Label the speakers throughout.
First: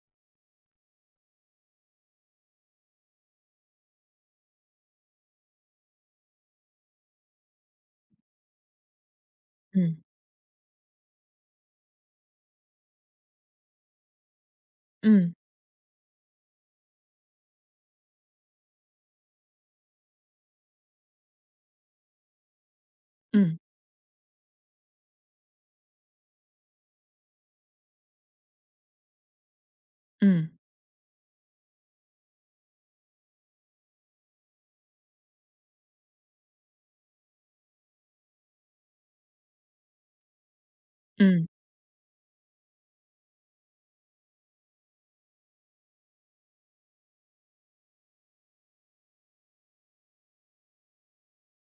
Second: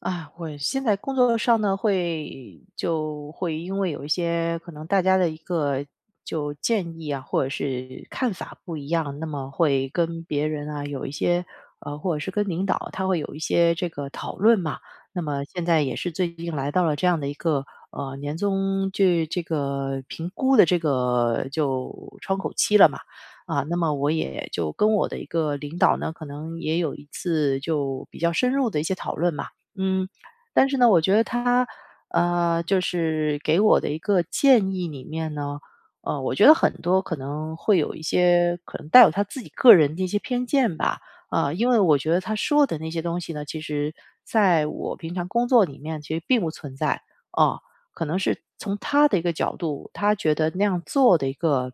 Speaker 1: 啊，我现在工作上呢，会因为有一些可能大家的一个就建议啊，或者是看法不一样，那么会
Speaker 2: 嗯，
Speaker 1: 跟别人啊有一些或者是跟领导他会有一些这个讨论嘛。那
Speaker 2: 嗯，
Speaker 1: 么现在也是最近来到了这样的一个年终这个评估的这个就窗口期了嘛。
Speaker 2: 嗯，
Speaker 1: 啊，那么我也就跟我的一个领导呢，可能也有一次就比较深入的一些讨论嘛。嗯，
Speaker 2: 嗯，
Speaker 1: 但是呢，我觉得他，就是给我的一个建议里面呢，我觉得很多可能会有一些可能带有他自己个人的一些偏见吧。
Speaker 2: 嗯，
Speaker 1: 啊，因为我觉得他说的那些东西呢，其实在我平常工作里面其实并不存在。啊，可能是从他的一个角度，他觉得那样做的一个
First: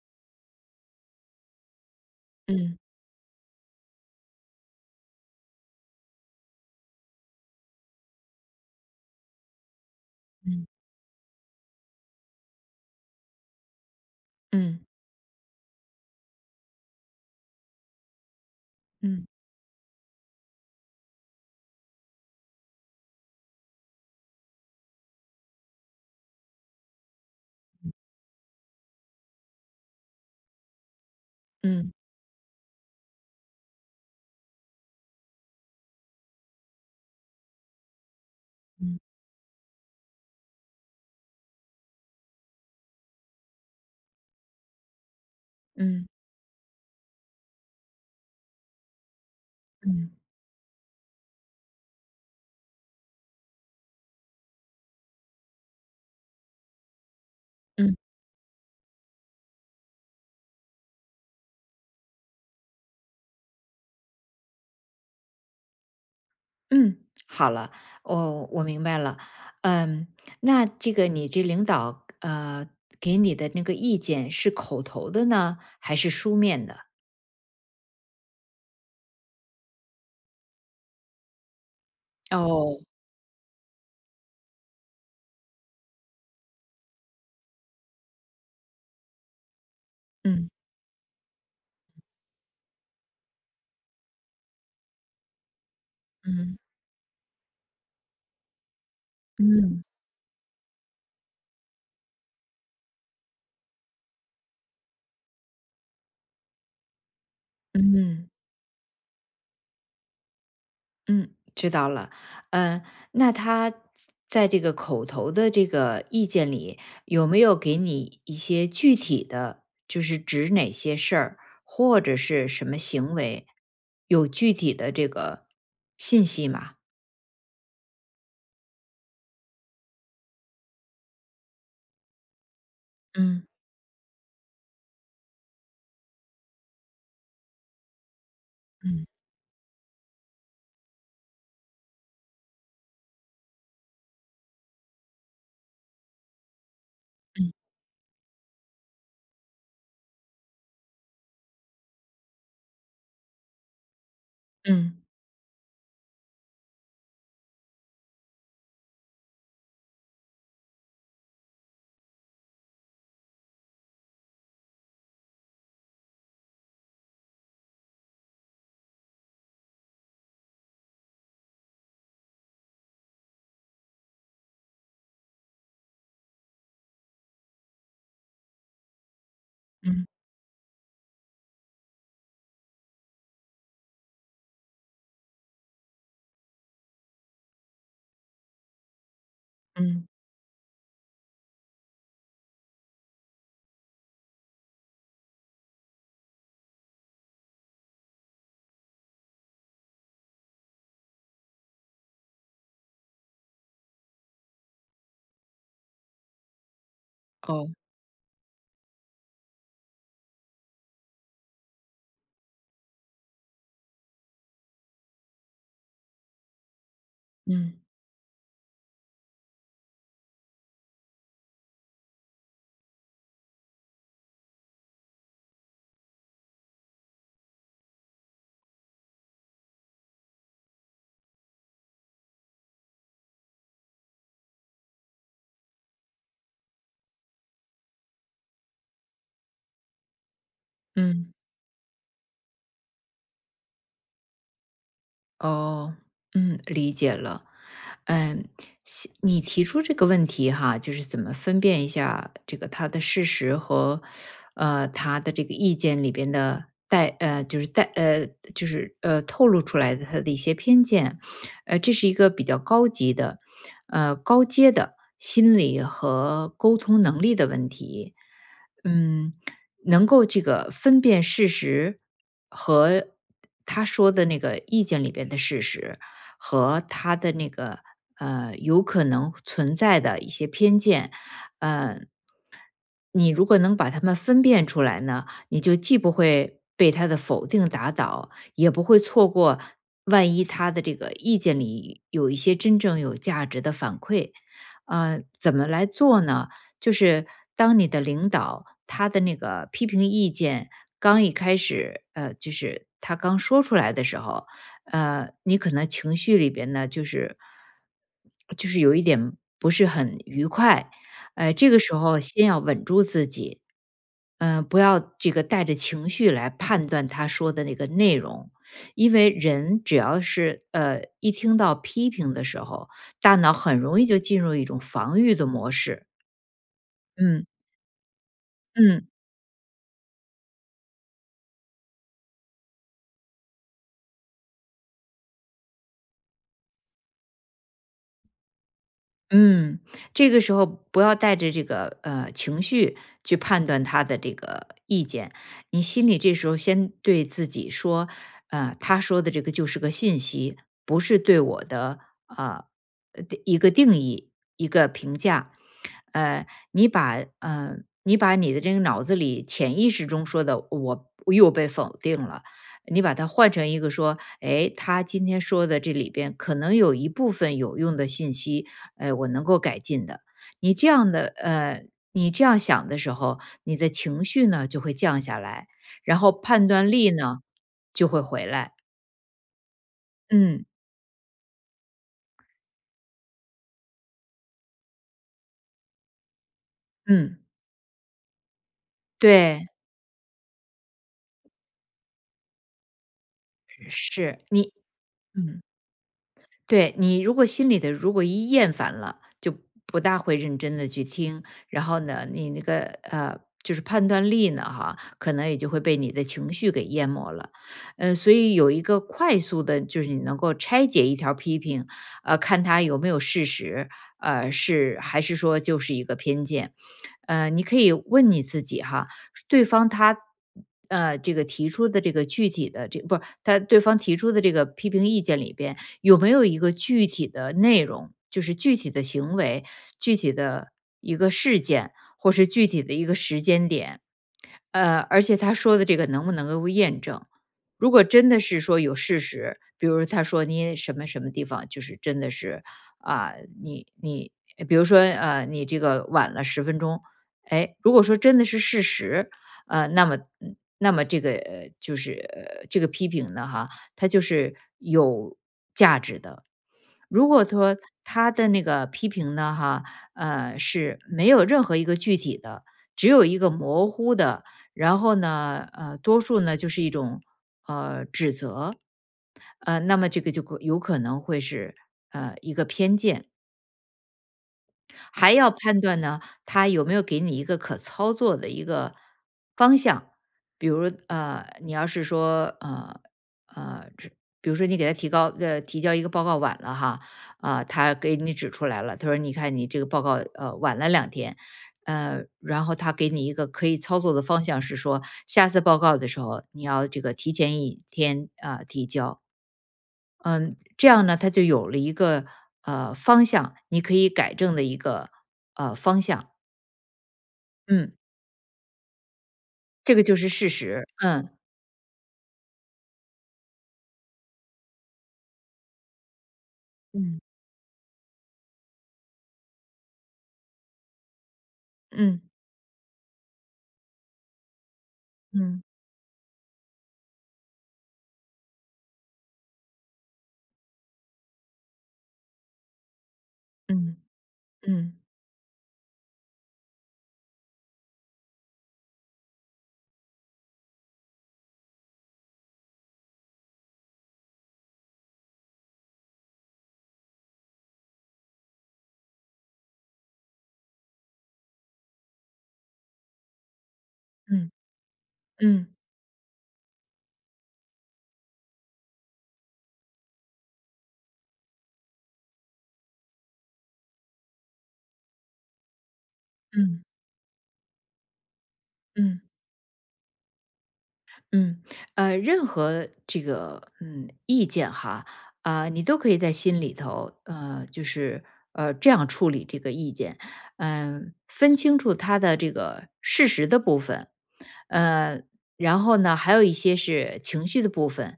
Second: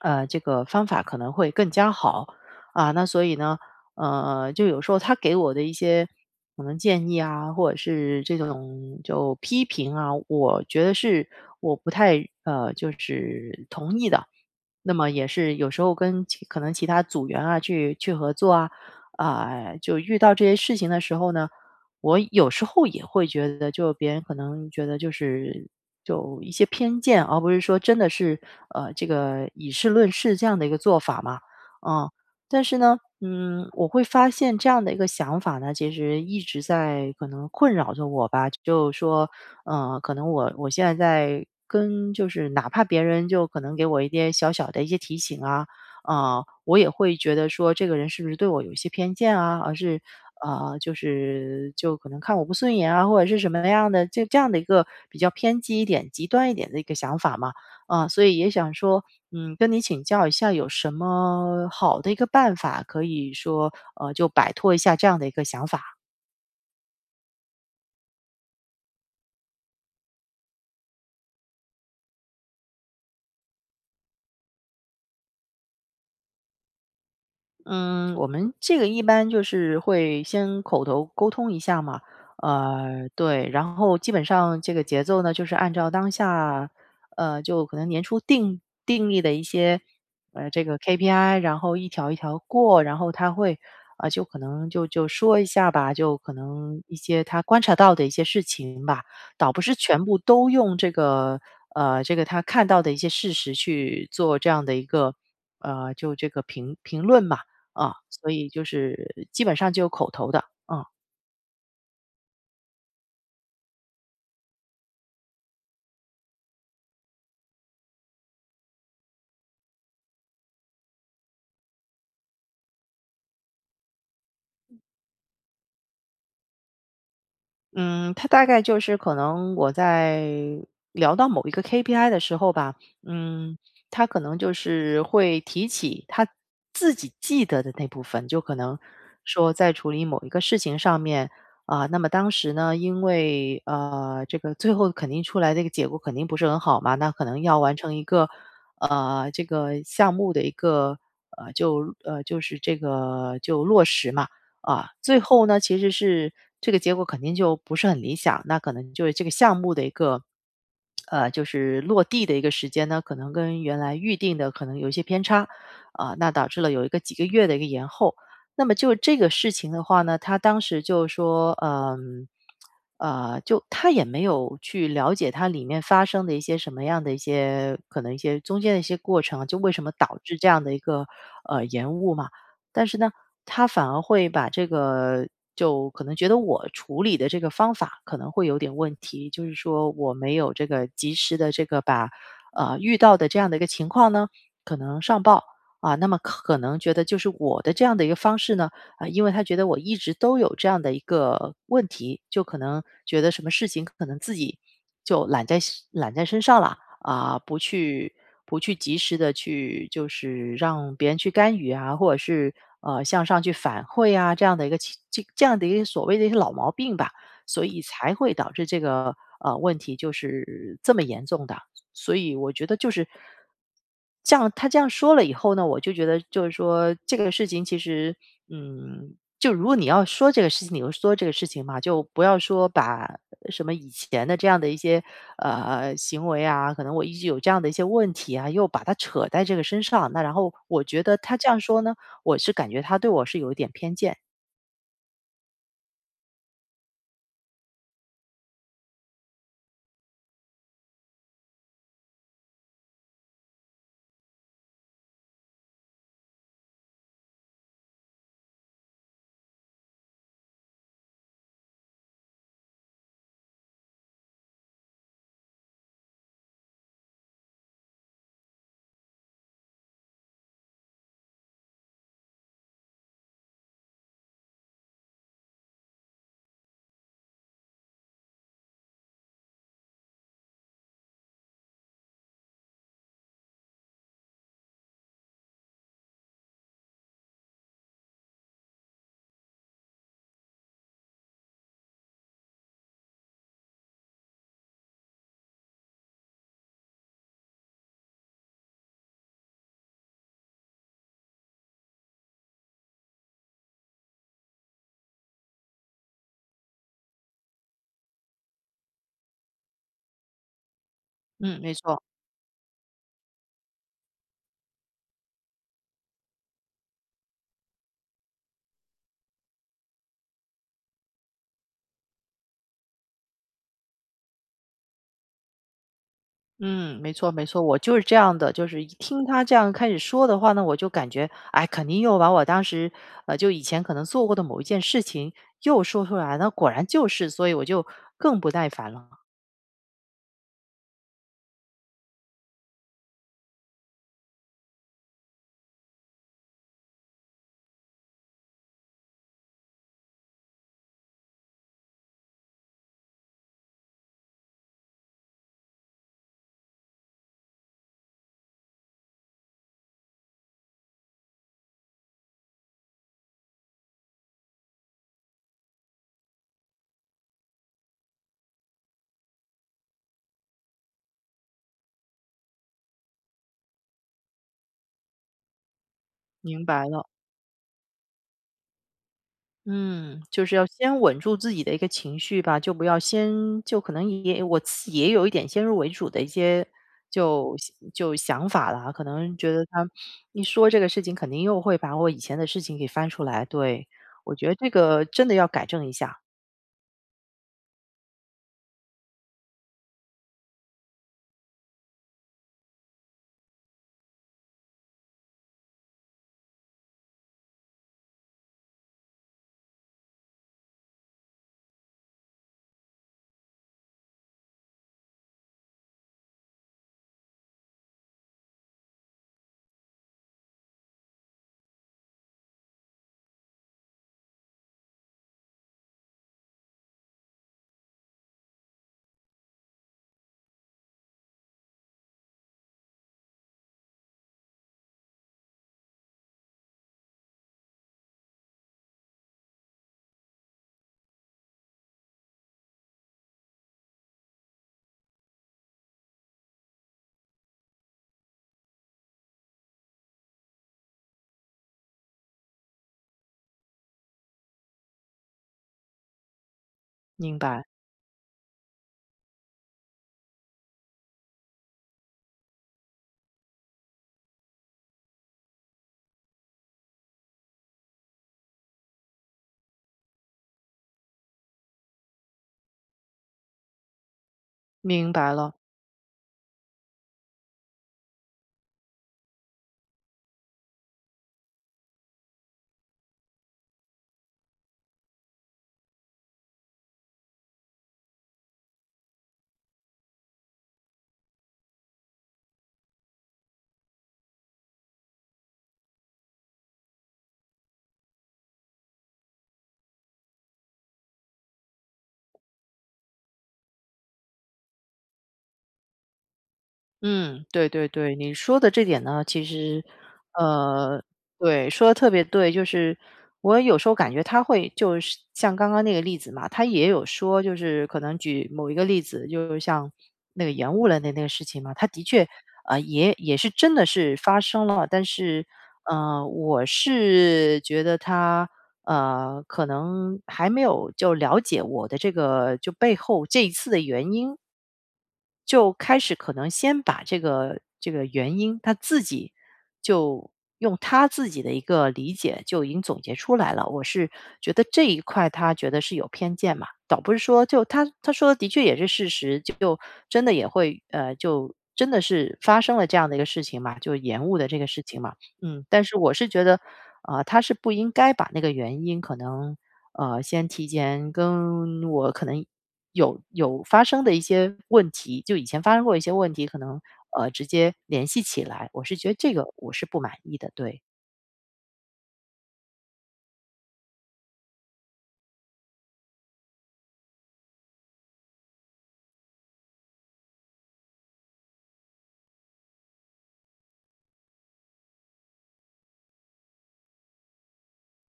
Speaker 1: 这个方法可能会更加好
Speaker 2: 嗯，
Speaker 1: 啊。那所以呢，就有时候他给我的一些可能建议啊，或者是这种就批评啊，我
Speaker 2: 嗯，
Speaker 1: 觉得是我不太就是同意的。
Speaker 2: 嗯，
Speaker 1: 那么也是有时候跟可能其他组员啊去合作啊，
Speaker 2: 嗯，
Speaker 1: 啊，就遇到这些事情的时候呢，我有时候也会觉得，就别人可能觉得就是就一些偏见，而不是说真的是这个以事论事这样的一个做法嘛。
Speaker 2: 嗯，
Speaker 1: 嗯，但是呢，嗯，我会发现这样的一个想法呢，其实一直在可能困扰着我吧，就
Speaker 2: 嗯，
Speaker 1: 说嗯，可能我现在在跟就是哪怕别人就可能给我一些小小的一些提醒啊，
Speaker 2: 嗯，
Speaker 1: 啊、我也会觉得说这个人是不是对我有一些偏见啊，而是
Speaker 2: 嗯，
Speaker 1: 就是就可能看我不顺眼啊，或者是什么样的，就这样的一个比较偏激一点、极端一点的一个想法嘛。
Speaker 2: 嗯，
Speaker 1: 啊、所以也想说，嗯，跟你请教一下，有什么好的一个办法可以说，就摆脱一下这样的一个想法？
Speaker 2: 嗯。好了，我明白了。嗯，那这个你这领导给你的那个意见是口头的呢，还是书面的？
Speaker 1: 嗯，我们这个一般就是会先口头沟通一下嘛，
Speaker 2: 哦，
Speaker 1: 对，然后基本上这个节奏呢，就是按照当下，就可能年初定立的一些，
Speaker 2: 嗯，
Speaker 1: 这个 KPI，然后一条一条过，然后他会，啊、就可能就说一下吧，就可
Speaker 2: 嗯，
Speaker 1: 能一些他观察到的一些事情吧，倒不是
Speaker 2: 嗯，
Speaker 1: 全部都用这个，这个他看到的一些事实去做这样的一个，就这个评论嘛。啊，
Speaker 2: 嗯。
Speaker 1: 所以就是基本上就有口头的，啊，
Speaker 2: 嗯，知道了。嗯，那他在这个口头的这个意见里，有没有给你一些具体的，就是指哪些事儿或者是什么行为，有具体的这个信息吗？
Speaker 1: 嗯，它大概就是可能我在聊到某一个 KPI 的时候吧。
Speaker 2: 嗯，
Speaker 1: 嗯，他可能就是会提起他自己记得的那部分，就可能
Speaker 2: 嗯，
Speaker 1: 说在处理某一个事情上面啊，那么当时呢，因为这个最后肯定出来这个结果肯定不是很好嘛，那可能
Speaker 2: 嗯，
Speaker 1: 要完成一个这个项目的一个就是这个就落实嘛。啊，
Speaker 2: 嗯，
Speaker 1: 最后呢，其实是这个结果肯定就不是很理想，那可能就是这个项目的一个，就是落地的一个时间呢，可能跟原来预定的可能有一些偏差，啊、那导致了有一个几个月的一个延后。那么就这个事情的话呢，他当时就说，嗯、就他也没有去了解它里面发生的一些什么样的一些可能一些中间的一些过程，就为什么
Speaker 2: 嗯，
Speaker 1: 导致这样的一个延误嘛。但是呢，他反而会把这个就可能觉得我处理的这个方法可能会有点问题，就是说
Speaker 2: 嗯，
Speaker 1: 我没有这个及时的这个把遇到的这样的一个情况呢，可能上报啊，那么可能觉得就是我的这样的一个方式呢，啊，因为他觉得我一直都有这样的一个问题，就可能觉得什么事情可能自己就揽在身上了，啊、不
Speaker 2: 哦，
Speaker 1: 去不去及时的去就是让别人去干预啊，或者是向上去反馈啊这样的一个这样的一个所谓的一些老毛病吧，所
Speaker 2: 嗯，
Speaker 1: 以才会导致这个问题就是这么严重的。所以我觉得就是这样，他这样说了以后呢，我就觉得就是说这个事情其实，嗯，就如果你要说这个事情，你就说这个事情嘛，就不要说把什么以前的这样的一些行为啊，可能我一直有这样的一些问题啊，又把它扯在这个身上。那然后我觉得
Speaker 2: 嗯。
Speaker 1: 他这样说呢，我是感觉他对我是有一点偏见。
Speaker 2: 哦，嗯，理解了。嗯，西你提出这个问题哈，就是怎么分辨一下这个他的事实和，他的这个意见里边的带就是带就是透露出来的他的一些偏见，这是一个比较高级的，高阶的心理和沟通能力的问题。嗯，能够这个分辨事实和他说的那个意见里边的事实，和他的那个有可能存在的一些偏见，呃，你如果能把它们分辨出来呢，你就既不会被他的否定打倒，也不会错过万一他的这个意见里有一些真正有价值的反馈。怎么来做呢？就是当你的领导他的那个批评意见刚一开始，就是他刚说出来的时候，你可能情绪里边呢，就是有一点不是很愉快，
Speaker 1: 嗯，
Speaker 2: 这
Speaker 1: 没
Speaker 2: 个时
Speaker 1: 错。
Speaker 2: 候先要稳住自己，不要这个带着情绪来判断他说的那个内容，因为人只要是一听到批评的时候，大脑很容易就进入一种防御的模式。
Speaker 1: 嗯，没错没
Speaker 2: 嗯，
Speaker 1: 错，我就是这样的，就是一
Speaker 2: 嗯，
Speaker 1: 听他这样开始说的话呢，我就感觉，哎，肯定又把我当时，就以前可能做过的某一件事情又说出来，那果然就是，所以我就更不耐烦了。
Speaker 2: 嗯。这个时候不要带着这个情绪去判断他的这个意见，你心里这时候先对自己说，他说的这个就是个信息，不是对我的呃一个定义一个评价，呃，你把呃你把你的这个脑子里潜意识中说的我又被否定了。你把它换成一个说，哎，他今天说的这里边可能有一部分有用的信息，哎，我能够改进的。你这样的呃，你这样想的时候，你的情绪呢就会降下来，然后
Speaker 1: 明
Speaker 2: 判
Speaker 1: 白
Speaker 2: 断
Speaker 1: 了，
Speaker 2: 力呢就会回来。
Speaker 1: 嗯，就是要
Speaker 2: 嗯，
Speaker 1: 先稳住自己的一个情绪吧，就不要先就可能也我自己也有一点先入为主的一些
Speaker 2: 嗯，
Speaker 1: 就就想法了，可能觉得
Speaker 2: 对，
Speaker 1: 他一说这个事情，肯定又会把我以前的事情给翻出来。对，我
Speaker 2: 是
Speaker 1: 觉得这
Speaker 2: 你，
Speaker 1: 个真的要
Speaker 2: 嗯。
Speaker 1: 改正一下。
Speaker 2: 对，你如果心里的如果一厌烦了，就不大会认真的去听，然后呢，你那个就是判断力呢，哈，可能也就会被你的情绪给淹没了。所以有一个快速的，就是你能够拆解一条批评，看它有没有事实，是还是说就是一个偏见。你可以问你自己哈，对方他这个提出的这个具体的这不是他对方提出的这个批评意见里边，有没有一个具体的内容，就是具体的行为、具体的一个事件，或是具体的一个时间点？而且他说的这个能不能够验证？如果真的是说有事实，比如他说你什么什么地方，就是真的是啊、你你，比如说，你这个晚了10分钟，哎，如果说真的是事实，那么那么这个就是这个批评呢，哈，它就是有价值的。如
Speaker 1: 明
Speaker 2: 果
Speaker 1: 白，
Speaker 2: 说他的那个批评呢，哈，是没有任何一个具体的，只有一个模糊的，然后呢，多数呢就是一种，那么这个就可有可能会是一个偏见。
Speaker 1: 明白
Speaker 2: 还要
Speaker 1: 了。
Speaker 2: 判断呢，他有没有给你一个可操作的一个方向。比如，你要是说，呃，这比如说你给他提交一个报告晚了哈，啊、他给你指出来了，他说你看你这个报告晚了2天，然后他给你一个可以操作的方向是说，下次报告的时候你要这个提前一天啊、提交，嗯，这样呢，他就有了一个方向，你可以改正的一个方向。
Speaker 1: 嗯，对对
Speaker 2: 嗯，
Speaker 1: 对，你说的这点呢，其实，
Speaker 2: 这个就是事实。
Speaker 1: 呃，对，说的特别对，就是我有时候感觉他会就是像刚刚那个例子嘛，他也有
Speaker 2: 嗯，
Speaker 1: 说，就是可能举某一个例子，就是像那个延误了的那个事情嘛，他的
Speaker 2: 嗯，
Speaker 1: 确啊、也是真的是发生了，但是
Speaker 2: 嗯，
Speaker 1: 我是觉得他可能还没有就了解我的这个就背后这一次的
Speaker 2: 嗯，
Speaker 1: 原因。
Speaker 2: 嗯，
Speaker 1: 就开始可能先把这个原因，他自己就用他自己的一个理解就已经总结出来了。我是觉得这一块他觉得是有偏见嘛，倒不是说就他说的的确也是事实，就真的也会就真的是发生了这样的一个事情嘛，就延误的
Speaker 2: 嗯，嗯，嗯，
Speaker 1: 这个事情嘛。嗯，
Speaker 2: 嗯，
Speaker 1: 但是我是觉得，啊、他是不应该把那个原因可能，先提前跟我可能有发生的一些问题，就以前发生过一些问题，可能
Speaker 2: 嗯，
Speaker 1: 直接联系起来，我是觉得
Speaker 2: 嗯。
Speaker 1: 这个我是不满意的，对。
Speaker 2: 嗯，任何这个意见哈，啊、你都可以在心里头，就是这样处理这个意见，分清楚它的这个事实的部分，呃，然后呢，还有一些是情绪的部分，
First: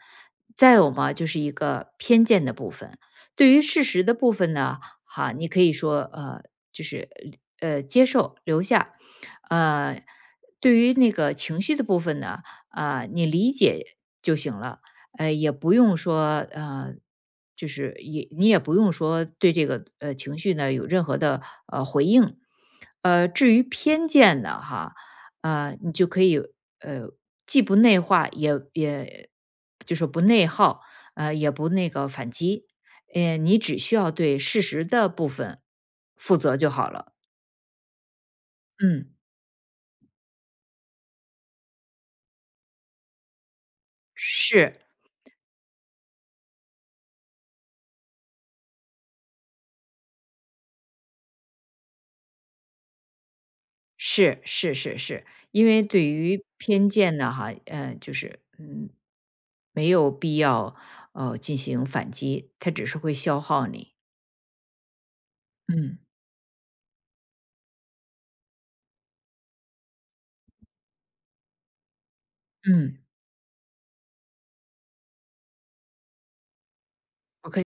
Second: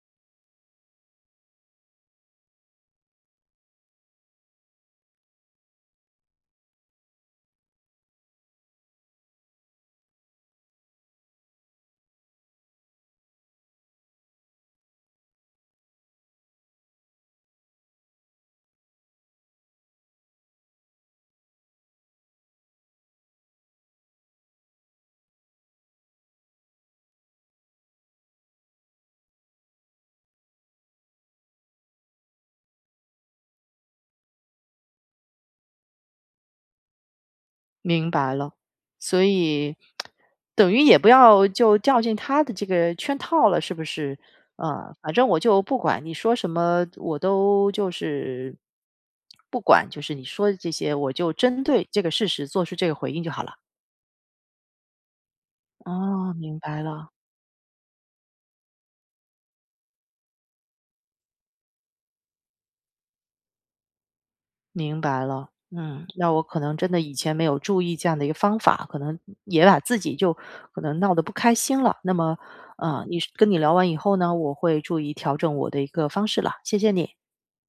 Speaker 2: 再有嘛就是一个偏见的部分。对于事实的部分呢，哈，你可以说就是接受留下，呃，对于那个情绪的部分呢。啊、你理解就行了，也不用说就是也你也不用说对这个情绪呢有任何的回应，至于偏见呢，哈，你就可以呃既不内化，也就是不内耗，也不那个反击，你只需要对事实的部分负责就好了，
Speaker 1: 明白了，
Speaker 2: 嗯，
Speaker 1: 所以等于也不要就掉进他的这个圈套了，是不是？
Speaker 2: 是。
Speaker 1: 反正我就不管你说什么，我都就是不管，就是你说的这些，我就针对这个事实做出这个回应就好了。
Speaker 2: 是是是是，因为对
Speaker 1: 哦，
Speaker 2: 于
Speaker 1: 明白
Speaker 2: 偏
Speaker 1: 了，
Speaker 2: 见呢，哈，就是没有必要进行反击，它只是会消耗你。
Speaker 1: 明白了。
Speaker 2: 嗯。
Speaker 1: 嗯，那我可能真的以前没有注意这样的一个方法，可能也把自己就可能闹得不开心了。那么，
Speaker 2: 嗯，
Speaker 1: 你跟你聊完以后呢，我会注意调整我的一个方式了。谢谢你。
Speaker 2: o k